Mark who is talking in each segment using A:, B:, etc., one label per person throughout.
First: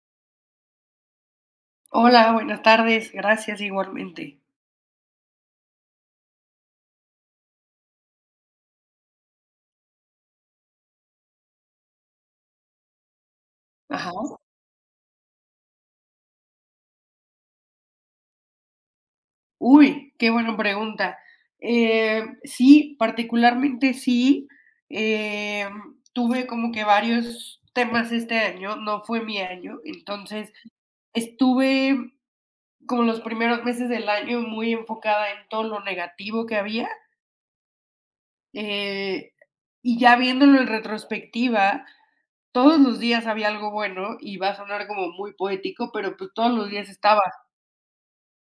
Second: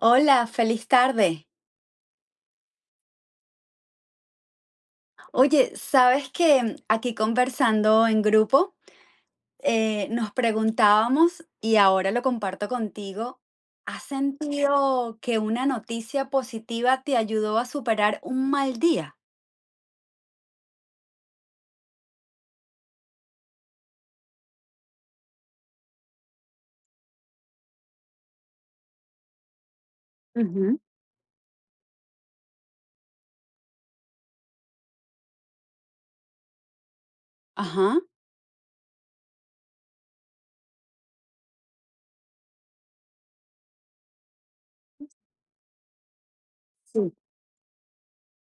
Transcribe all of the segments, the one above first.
A: Hola, feliz tarde.
B: Hola, buenas tardes, gracias igualmente.
A: Oye, sabes que aquí conversando en grupo, nos preguntábamos, y ahora lo comparto contigo, ¿has
B: Ajá.
A: sentido que una noticia positiva te ayudó a superar un mal día?
B: Uy, qué buena pregunta. Sí, particularmente sí, tuve como que varios temas este año, no fue mi año, entonces
A: Ujú.
B: estuve como los primeros meses del año muy enfocada en todo lo negativo que había,
A: Ajá.
B: eh, y ya viéndolo en retrospectiva, todos los días había algo bueno y va a sonar como muy poético, pero pues todos los días
A: Sí,
B: estaba,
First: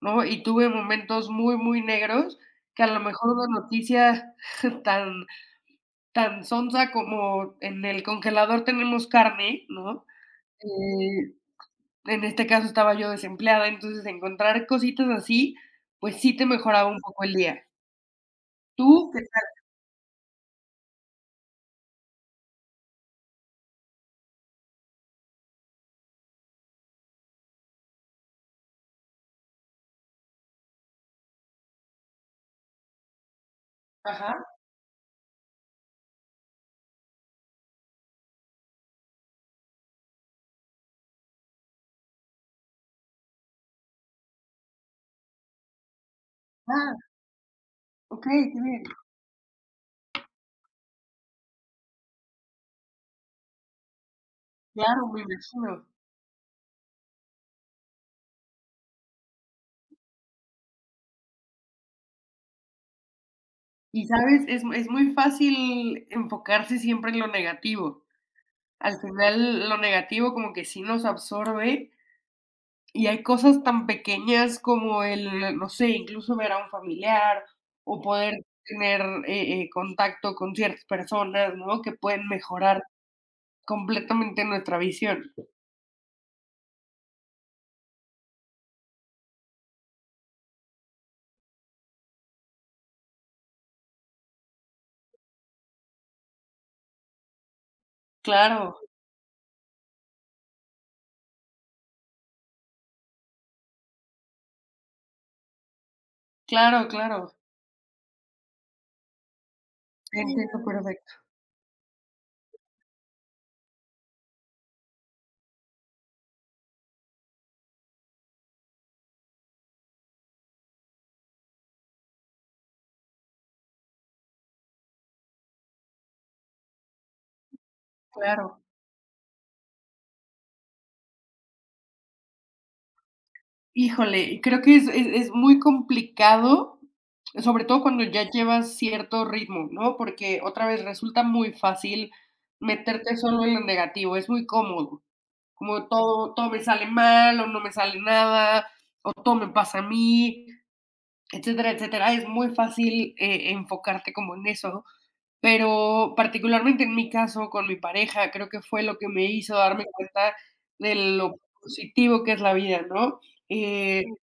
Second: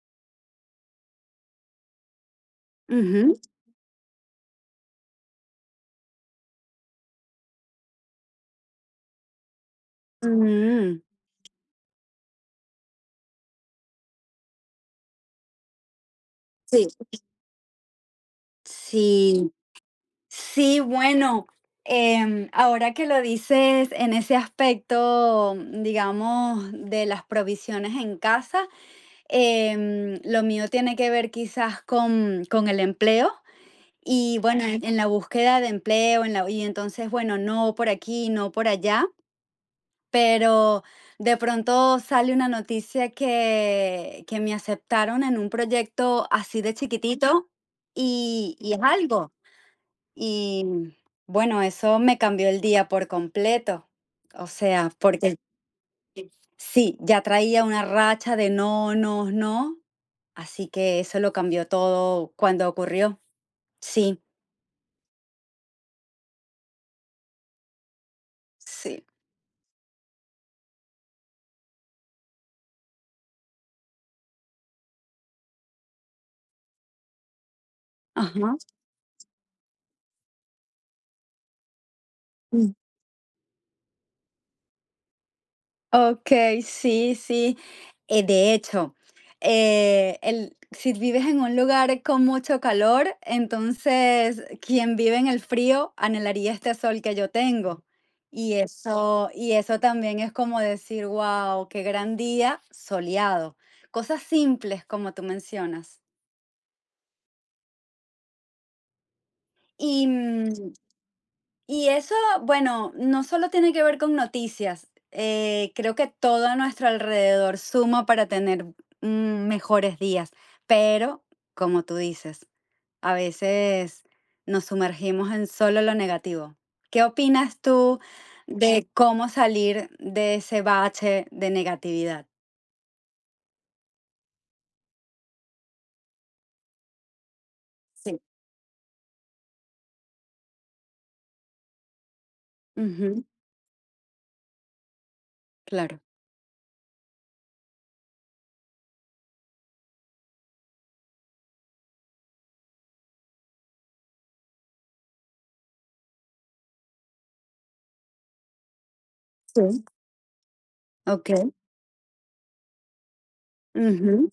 B: ¿no? Y tuve momentos muy, muy negros que a lo mejor
A: ujú,
B: una noticia tan sonsa como en el congelador tenemos carne, ¿no?
A: mm,
B: Eh, en este caso estaba yo desempleada, entonces encontrar cositas así, pues sí te
A: sí,
B: mejoraba un poco el día. Tú que,
A: sí, sí, bueno, ahora que lo dices en ese aspecto, digamos, de las provisiones en casa. Lo mío tiene que ver quizás con el empleo y
B: ajá,
A: bueno, en la búsqueda de empleo, en la, y entonces, bueno, no por aquí, no por allá, pero de pronto sale una noticia que me aceptaron en un proyecto así de
B: ah,
A: chiquitito
B: okey, qué
A: y es
B: bien.
A: algo. Y bueno, eso me cambió el día por completo. O sea,
B: Claro, me
A: porque
B: imagino.
A: sí, ya traía una racha de no, no, no, así que eso lo cambió todo cuando ocurrió.
B: Y,
A: Sí,
B: ¿sabes? Es muy fácil enfocarse siempre en lo negativo. Al
A: sí.
B: final, lo negativo como que sí nos absorbe. Y hay cosas tan pequeñas como el, no sé, incluso ver a un familiar o poder
A: Ajá.
B: tener, contacto con ciertas personas, ¿no?, que pueden
A: Mm.
B: mejorar completamente nuestra visión.
A: Okey, sí, sí. De hecho, el si vives en un lugar con mucho calor, entonces quien vive en el frío anhelaría este sol que yo tengo.
B: Claro,
A: Y eso también es como decir: "Guau, qué gran día soleado". Cosas simples, como tú mencionas.
B: claro, claro.
A: Y,
B: Entiendo
A: mm,
B: perfecto,
A: y eso, bueno, no solo tiene que ver con noticias, creo que todo a nuestro alrededor suma para tener mm, mejores días, pero como tú dices, a veces nos sumergimos en solo lo negativo. ¿Qué opinas tú
B: claro.
A: de cómo salir de ese bache de negatividad?
B: Híjole, y creo que es muy complicado, sobre todo cuando
A: Sí,
B: ya llevas cierto ritmo, ¿no? Porque otra vez resulta muy fácil meterte
A: ujú,
B: solo en lo negativo, es muy cómodo. Como
A: claro,
B: todo, todo me sale mal o no me sale nada, o todo me pasa a mí, etcétera, etcétera. Es muy fácil enfocarte como en eso, pero particularmente en mi caso con mi pareja, creo que fue lo que me hizo
A: sí.
B: darme cuenta de
A: Ok,
B: lo positivo que es la vida, ¿no? Eh,
A: ujú,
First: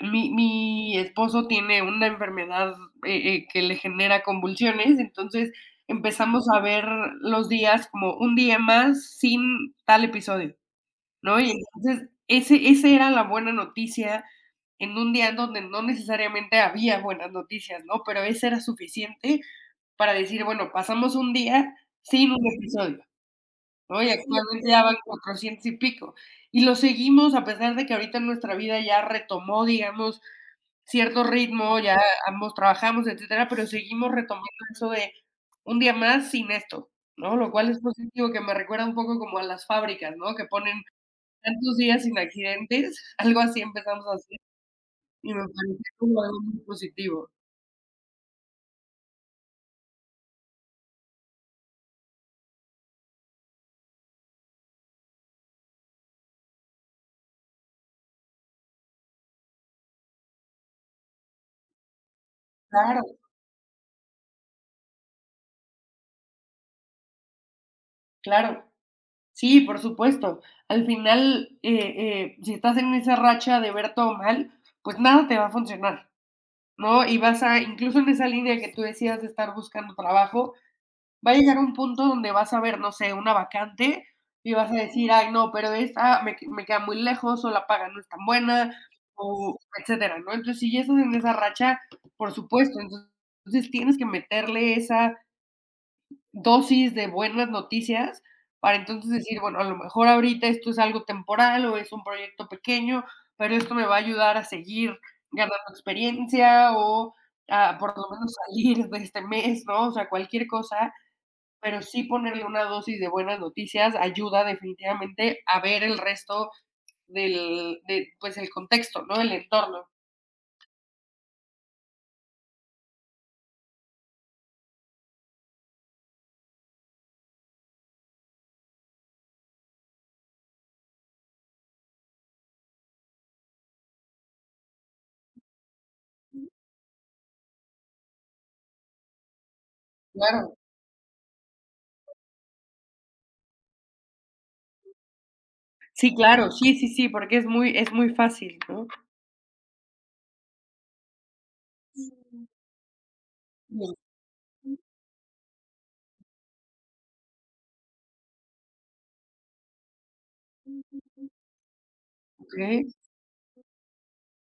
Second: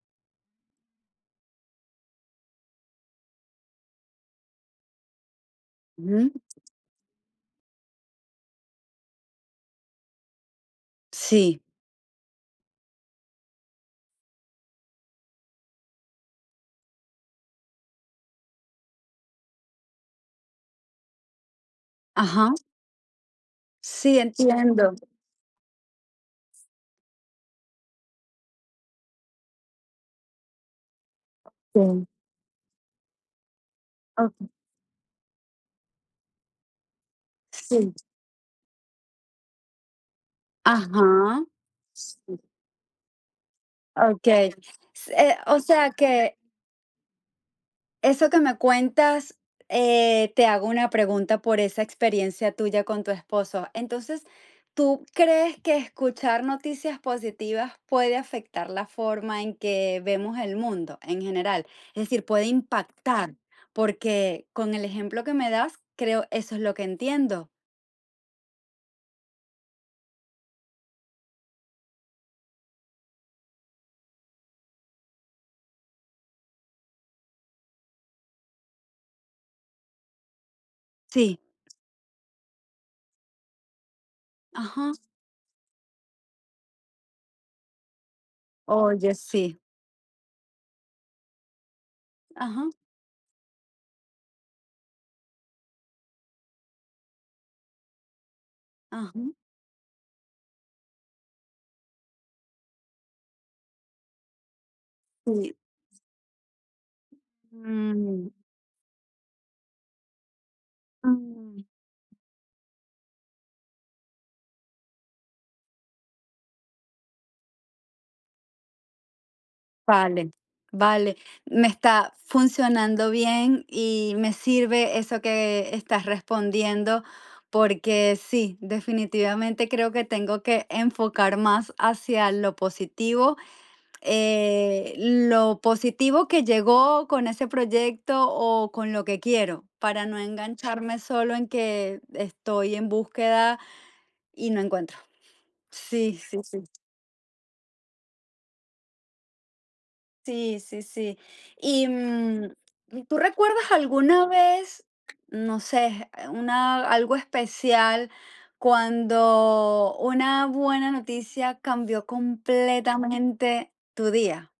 B: mi esposo tiene una enfermedad que le genera convulsiones, entonces
A: ujú,
B: empezamos a ver los días como un día más sin tal episodio. ¿No? Y
A: sí.
B: entonces, ese era la buena noticia en un día en donde no necesariamente había buenas noticias, ¿no? Pero ese era suficiente para decir, bueno, pasamos un día sin un
A: Ajá.
B: episodio, ¿no? Y
A: Sí,
B: actualmente ya
A: entiendo.
B: van 400 y pico. Y lo seguimos a pesar de que ahorita nuestra vida ya retomó, digamos, cierto ritmo,
A: Sí.
B: ya ambos trabajamos, etcétera, pero seguimos retomando eso de un día más sin esto, ¿no? Lo cual es
A: Sí,
B: positivo, que me recuerda un poco como a las fábricas, ¿no?, que ponen
A: ajá,
B: tantos días sin accidentes, algo así empezamos a hacer,
A: okey. S
B: y me
A: o
B: pareció
A: sea
B: como
A: que
B: algo muy positivo.
A: eso que me cuentas, te hago una pregunta por esa experiencia tuya con tu esposo. Entonces, ¿tú crees que escuchar noticias positivas puede afectar la forma en que vemos el mundo en general? Es decir, puede
B: Claro,
A: impactar, porque con el ejemplo que me das, creo eso es lo que entiendo.
B: claro. Sí, por supuesto. Al final, si estás en esa racha de ver todo mal, pues nada te va a funcionar, ¿no? Y vas a, incluso en esa línea que tú decías de estar buscando trabajo, va a
A: Sí,
B: llegar un punto donde vas a ver, no sé, una vacante y vas a
A: ajá.
B: decir: "Ay, no, pero esta me queda muy lejos, o la paga no es tan buena",
A: Oye,
B: o
A: sí.
B: etcétera, ¿no? Entonces, si ya estás en esa racha, por
A: Ajá,
B: supuesto, entonces tienes que meterle esa dosis de buenas noticias para entonces
A: ajá,
B: decir: "Bueno, a lo mejor ahorita esto es algo temporal o es un proyecto pequeño, pero esto me va a ayudar a seguir
A: sí.
B: ganando experiencia o a por lo
A: Mm,
B: menos salir de este mes", ¿no? O sea, cualquier cosa,
A: mm.
B: pero sí ponerle una dosis de buenas noticias ayuda definitivamente a ver el resto del, de, pues, el contexto, ¿no? El entorno.
A: Vale, vale. Me está funcionando bien y me sirve eso que estás respondiendo porque sí, definitivamente creo que tengo que enfocar más hacia lo positivo. Lo positivo que llegó con ese proyecto o con lo que quiero, para no
B: Claro.
A: engancharme solo en que estoy en búsqueda y no encuentro.
B: Sí,
A: Sí, sí,
B: claro,
A: sí.
B: sí, sí, sí, porque es muy fácil, ¿no?
A: Sí, sí, sí. Y, mm, ¿tú recuerdas
B: Bien.
A: alguna vez, no sé, una, algo especial cuando una buena noticia cambió
B: Okey,
A: completamente tu día?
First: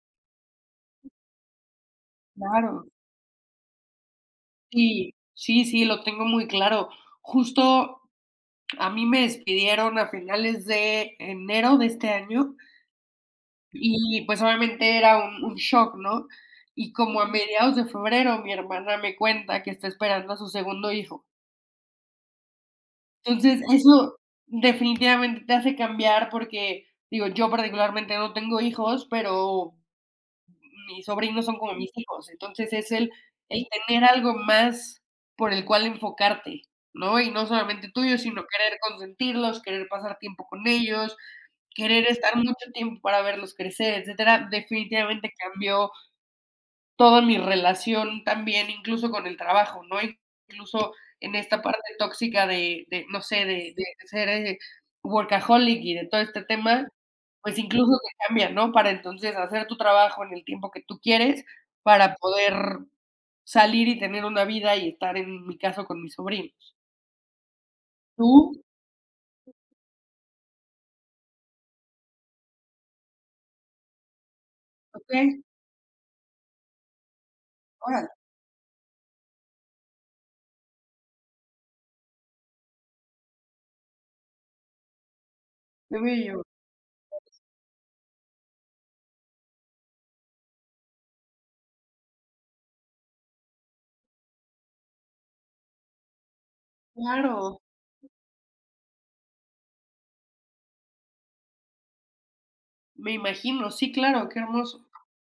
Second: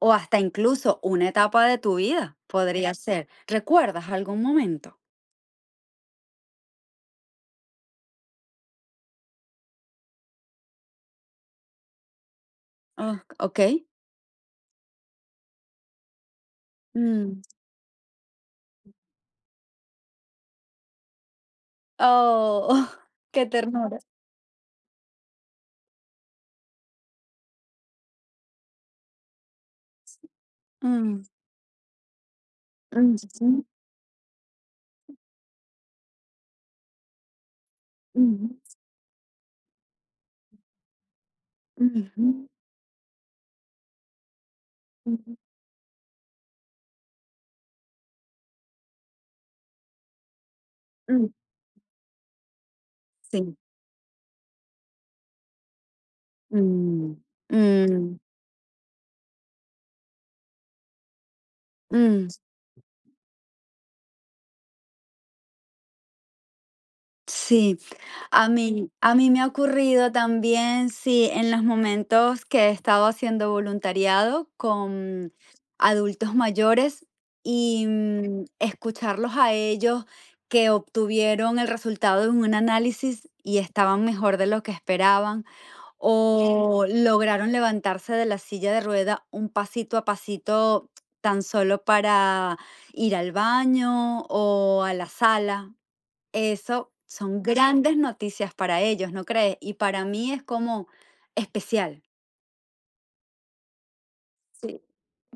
A: O hasta incluso una etapa de tu vida
B: claro.
A: podría ser. ¿Recuerdas algún momento?
B: Sí, sí, sí, lo tengo muy claro. Justo a mí me despidieron a finales de enero de este año.
A: Oh, ok.
B: Y, pues, obviamente era un shock, ¿no? Y como a
A: Mm.
B: mediados de febrero, mi hermana me cuenta que está esperando a su segundo hijo.
A: Oh, qué
B: Entonces,
A: ternura.
B: eso definitivamente te hace cambiar porque, digo, yo particularmente no tengo hijos, pero mis
A: Mm,
B: sobrinos son como mis hijos. Entonces, es el
A: mm, mm,
B: el tener algo más por el cual enfocarte, ¿no? Y no solamente tuyo, sino
A: mm,
B: querer consentirlos, querer pasar tiempo con ellos, querer estar
A: mm,
B: mucho tiempo para verlos crecer, etcétera. Definitivamente
A: mm,
B: cambió toda mi relación también, incluso con el trabajo, ¿no? Incluso
A: mm,
B: en esta parte tóxica de, no sé,
A: sí.
B: de ser, workaholic y de todo este tema,
A: Mm,
B: pues incluso te
A: mm,
B: cambian, ¿no? Para entonces hacer tu trabajo en el tiempo que tú quieres, para
A: mm,
B: poder salir y tener una vida y estar, en mi caso, con mi sobrino.
A: sí, a
B: ¿Tú?
A: mí, a mí me ha ocurrido también, sí, en los momentos que he estado haciendo voluntariado
B: Okey,
A: con adultos mayores y
B: órale,
A: mm, escucharlos a ellos que obtuvieron el resultado de un análisis y estaban mejor de lo que esperaban.
B: qué bello.
A: O lograron levantarse de la silla de rueda un pasito a pasito tan solo para ir al baño o a la sala. Eso son
B: Claro,
A: grandes noticias para ellos, ¿no crees? Y para mí es como especial.
B: me imagino, sí, claro, qué
A: Sí.
B: hermoso.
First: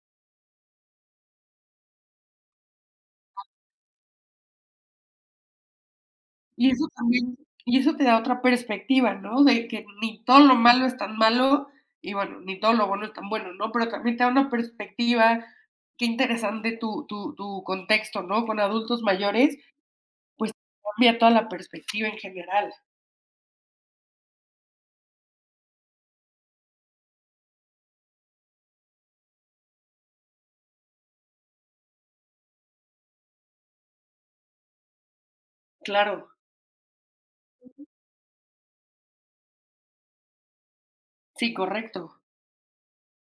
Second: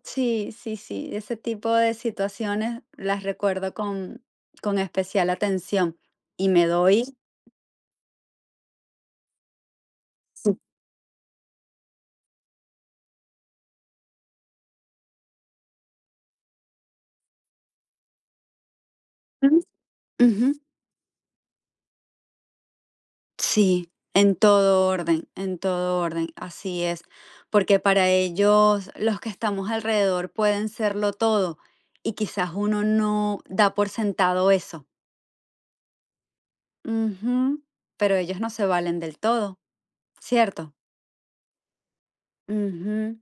A: Sí, sí, sí, ese tipo de situaciones las recuerdo con especial atención y me
B: Y eso
A: doy.
B: también, y eso te da otra perspectiva, ¿no? De que ni todo lo
A: Sí.
B: malo es tan malo y, bueno, ni todo lo bueno es tan bueno, ¿no? Pero también te da una perspectiva, qué interesante tu contexto, ¿no? Con adultos mayores,
A: Ujú. Ujú.
B: pues, cambia toda la perspectiva en general.
A: Sí, en todo orden, así es, porque para ellos los que estamos alrededor pueden serlo todo y quizás uno no da por sentado eso.
B: Claro,
A: Ujú, pero ellos no se valen del todo, ¿cierto?
B: sí, correcto.
A: Ujú.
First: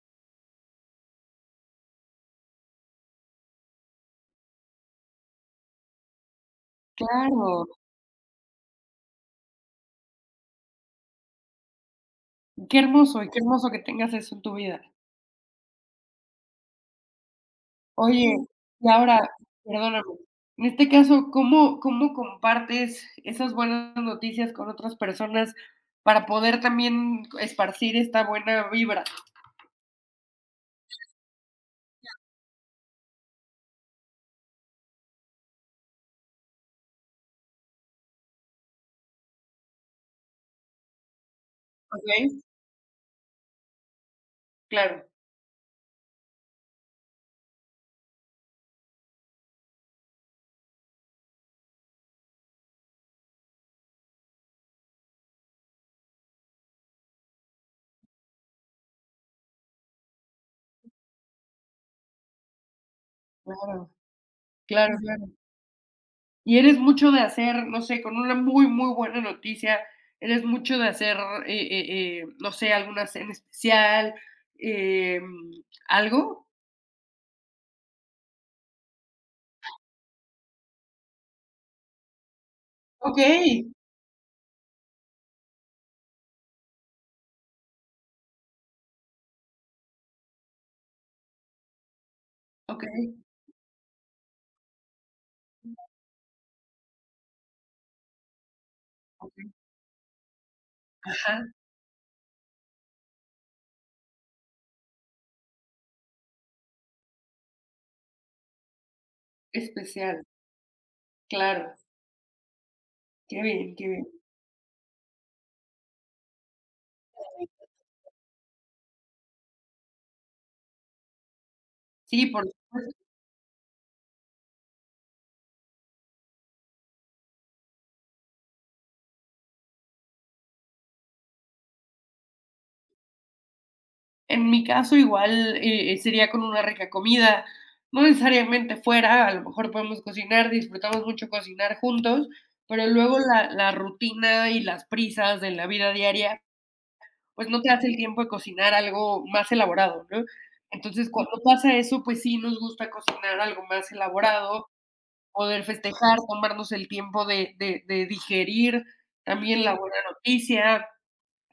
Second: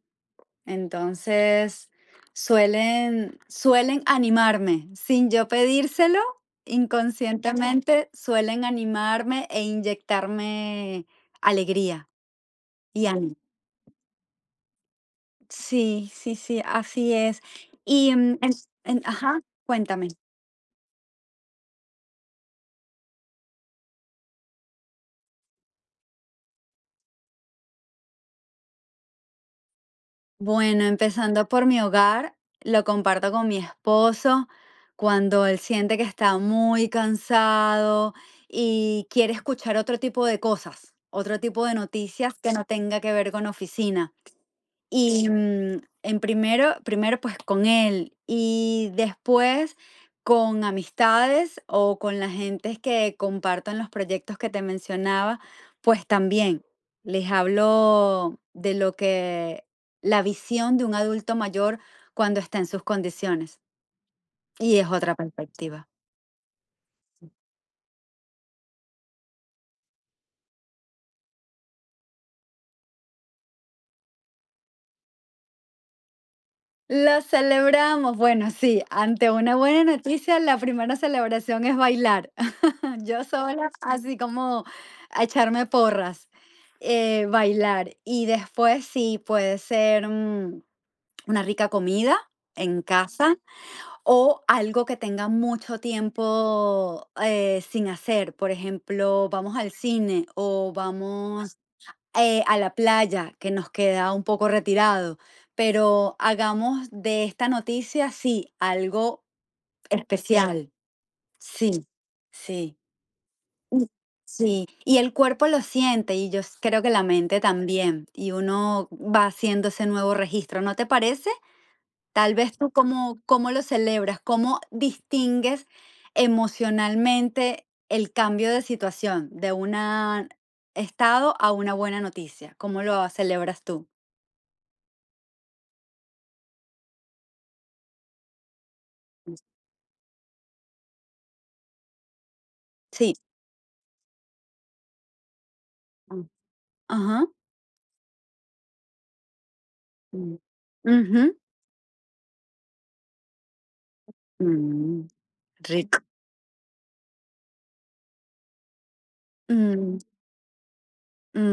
A: Entonces suelen animarme sin yo pedírselo,
B: Claro,
A: inconscientemente suelen animarme e inyectarme alegría
B: qué
A: y
B: hermoso, y
A: ánimo.
B: qué hermoso que tengas eso en tu vida.
A: Sí, sí, sí, así es. Y,
B: Oye,
A: mm,
B: y
A: en-
B: ahora,
A: ajá,
B: perdóname,
A: cuéntame.
B: en este caso, ¿cómo compartes esas buenas noticias con otras personas para poder también esparcir esta buena vibra?
A: Bueno, empezando por mi hogar, lo comparto con mi esposo cuando él siente que está muy cansado y quiere escuchar otro tipo de cosas, otro tipo de
B: ¿Ok?
A: noticias que no tenga que ver con oficina.
B: Claro,
A: Y, mm, en primero, pues, con él, y después con amistades o con las gentes que compartan los proyectos que te mencionaba, pues también les hablo de lo que la visión de un adulto mayor cuando está en sus condiciones,
B: claro,
A: y es
B: claro,
A: otra
B: claro.
A: perspectiva.
B: Y eres mucho de hacer, no sé, con una muy, muy buena noticia, eres mucho de hacer, no sé, alguna cena especial, em, ¿algo?
A: Lo celebramos, bueno, sí, ante una buena noticia, la primera celebración es bailar. Yo
B: Okey,
A: sola, así como a echarme porras, bailar. Y después sí, puede ser, mm, una rica comida en
B: okey,
A: casa o algo que tenga mucho tiempo, sin hacer. Por ejemplo,
B: okey.
A: vamos al cine o
B: Ajá,
A: vamos, a la playa, que nos queda un poco retirado, pero hagamos de esta noticia, sí, algo
B: especial,
A: especial. Especial.
B: claro.
A: Sí, sí.
B: Qué bien,
A: Mm,
B: qué bien.
A: sí, y el cuerpo lo siente, y yo s creo que la mente también, y uno va haciendo ese nuevo registro, ¿no te parece?
B: Sí,
A: Tal
B: por
A: vez tú,
B: supuesto.
A: ¿cómo cómo lo celebras? ¿Cómo distingues emocionalmente el cambio de situación, de un estado a una buena noticia? ¿Cómo lo celebras tú?
B: En mi caso, igual, sería con una rica comida, no necesariamente fuera, a lo mejor podemos cocinar, disfrutamos mucho cocinar juntos, pero
A: Sí.
B: luego la rutina y las prisas de la vida
A: Mm,
B: diaria,
A: ajá.
B: pues, no te das el tiempo de cocinar algo más elaborado, ¿no?
A: Mm.
B: Entonces,
A: Ujú.
B: cuando pasa eso, pues sí nos gusta cocinar algo más elaborado,
A: Mm,
B: poder
A: rico.
B: festejar, tomarnos el tiempo de digerir también la buena
A: Mm,
B: noticia.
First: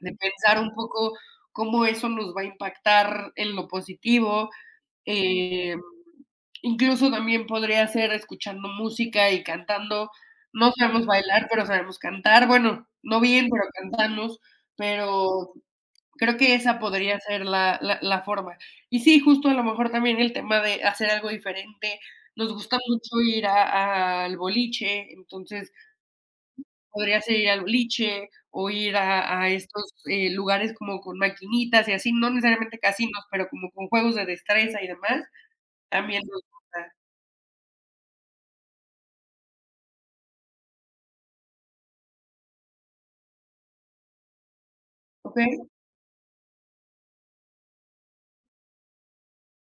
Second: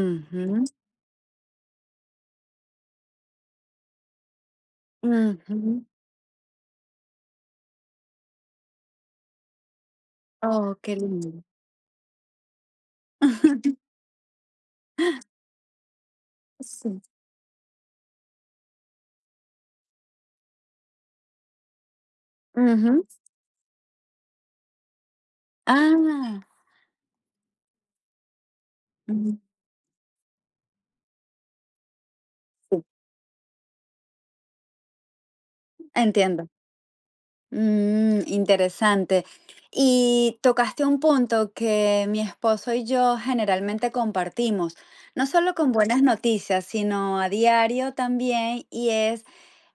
B: De pensar un poco cómo eso nos va a impactar en lo positivo, eh,
A: ujú.
B: incluso también podría ser escuchando música y cantando. No
A: Oh, qué
B: sabemos
A: lindo.
B: bailar, pero sabemos cantar. Bueno, no bien, pero cantamos, pero creo que esa podría ser la forma. Y sí, justo a lo mejor también el tema de hacer algo diferente. Nos gusta
A: Ujú.
B: mucho ir a al boliche, entonces
A: Ah,
B: podría ser ir al boliche o ir
A: ujú,
B: a estos, lugares como con maquinitas y así, no necesariamente
A: sí,
B: casinos, pero como con juegos de destreza y demás, también nos
A: entiendo.
B: gusta.
A: Mm, interesante. Y tocaste un punto que mi esposo y yo generalmente compartimos, no solo
B: Okey,
A: con buenas noticias, sino a diario también, y es,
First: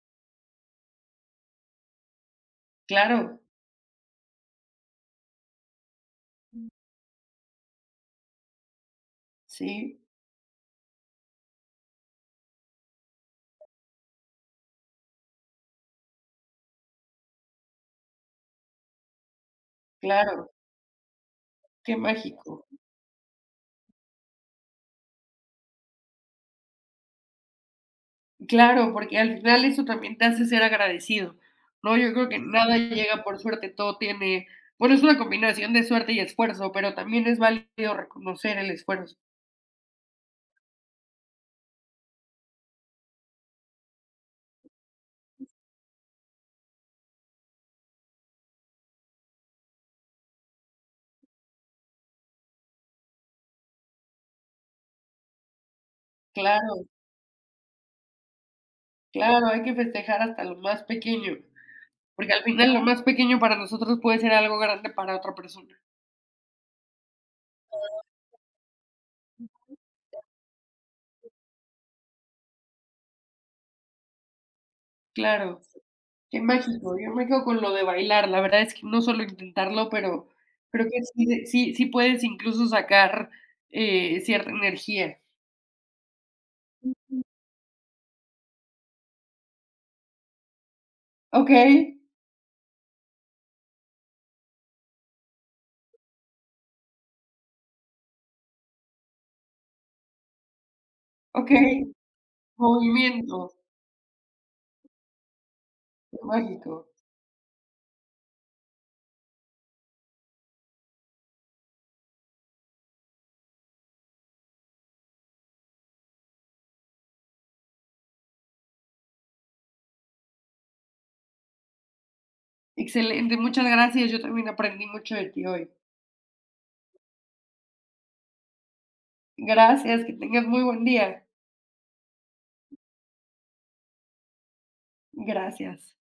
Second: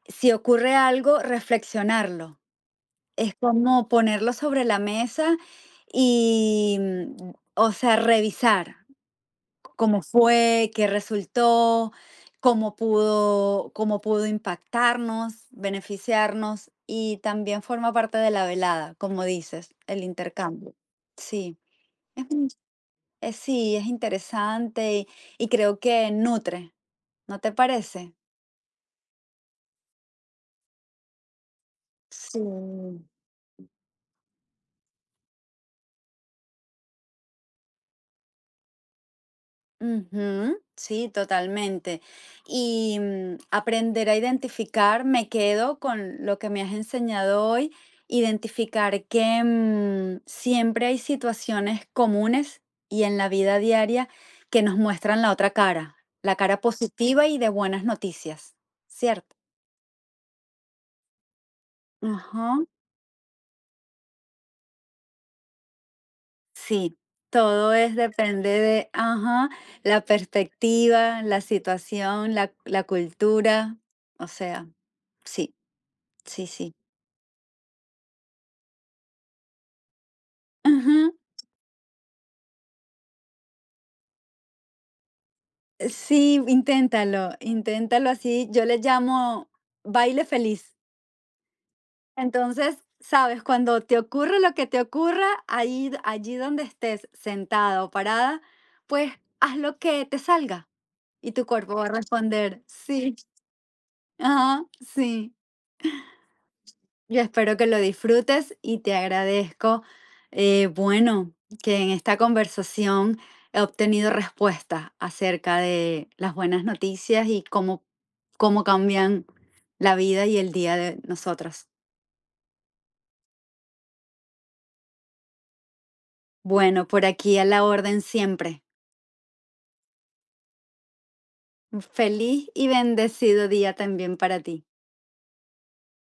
A: si ocurre algo, reflexionarlo. Es
B: claro,
A: como ponerlo sobre la mesa y, mm, o sea, revisar.
B: sí,
A: Cómo fue, qué resultó, cómo pudo impactarnos, beneficiarnos y también forma parte de la velada, como dices, el
B: claro,
A: intercambio. Sí,
B: qué
A: es, muy-
B: mágico.
A: es- sí, es interesante y creo que nutre, ¿no te parece?
B: Claro, porque al final eso también te hace ser agradecido, ¿no? Yo creo que nada
A: Sí.
B: llega por suerte, todo tiene, bueno, es una combinación de suerte y esfuerzo, pero también es válido reconocer el esfuerzo.
A: Ujú, sí, totalmente. Y mm, aprender a identificar, me quedo con lo que me has enseñado hoy, identificar que mm, siempre hay situaciones comunes y en la vida diaria que nos muestran la otra cara, la cara
B: Claro,
A: positiva y de buenas noticias, ¿cierto?
B: claro, hay que festejar hasta lo más pequeño. Porque al
A: Ajá,
B: final lo más pequeño para nosotros puede ser algo grande para otra persona.
A: sí, todo es depende de, ajá, la perspectiva, la situación, la cultura, o sea, sí.
B: Claro, qué
A: Sí, sí.
B: mágico. Yo me quedo con lo de bailar. La verdad es que no solo intentarlo, pero creo
A: Ajá.
B: que sí, sí, sí puedes incluso sacar cierta energía.
A: Sí, inténtalo, inténtalo así. Yo le llamo baile feliz.
B: Ok,
A: Entonces, sabes, cuando te ocurre lo que te ocurra, ahí, allí donde estés, sentada o parada, pues haz lo que te salga y tu
B: ok.
A: cuerpo va a responder. Sí,
B: Movimiento.
A: ajá, sí.
B: Qué mágico.
A: Yo espero que lo disfrutes y te agradezco, bueno, que en esta conversación he obtenido respuestas acerca de las buenas noticias y cómo, cómo cambian la vida y el día de nosotros.
B: Excelente. Muchas gracias. Yo también aprendí mucho de ti hoy.
A: Bueno, por aquí a la orden siempre.
B: Gracias. Que tengas muy buen día.
A: Un feliz y bendecido día también para ti.
B: Gracias.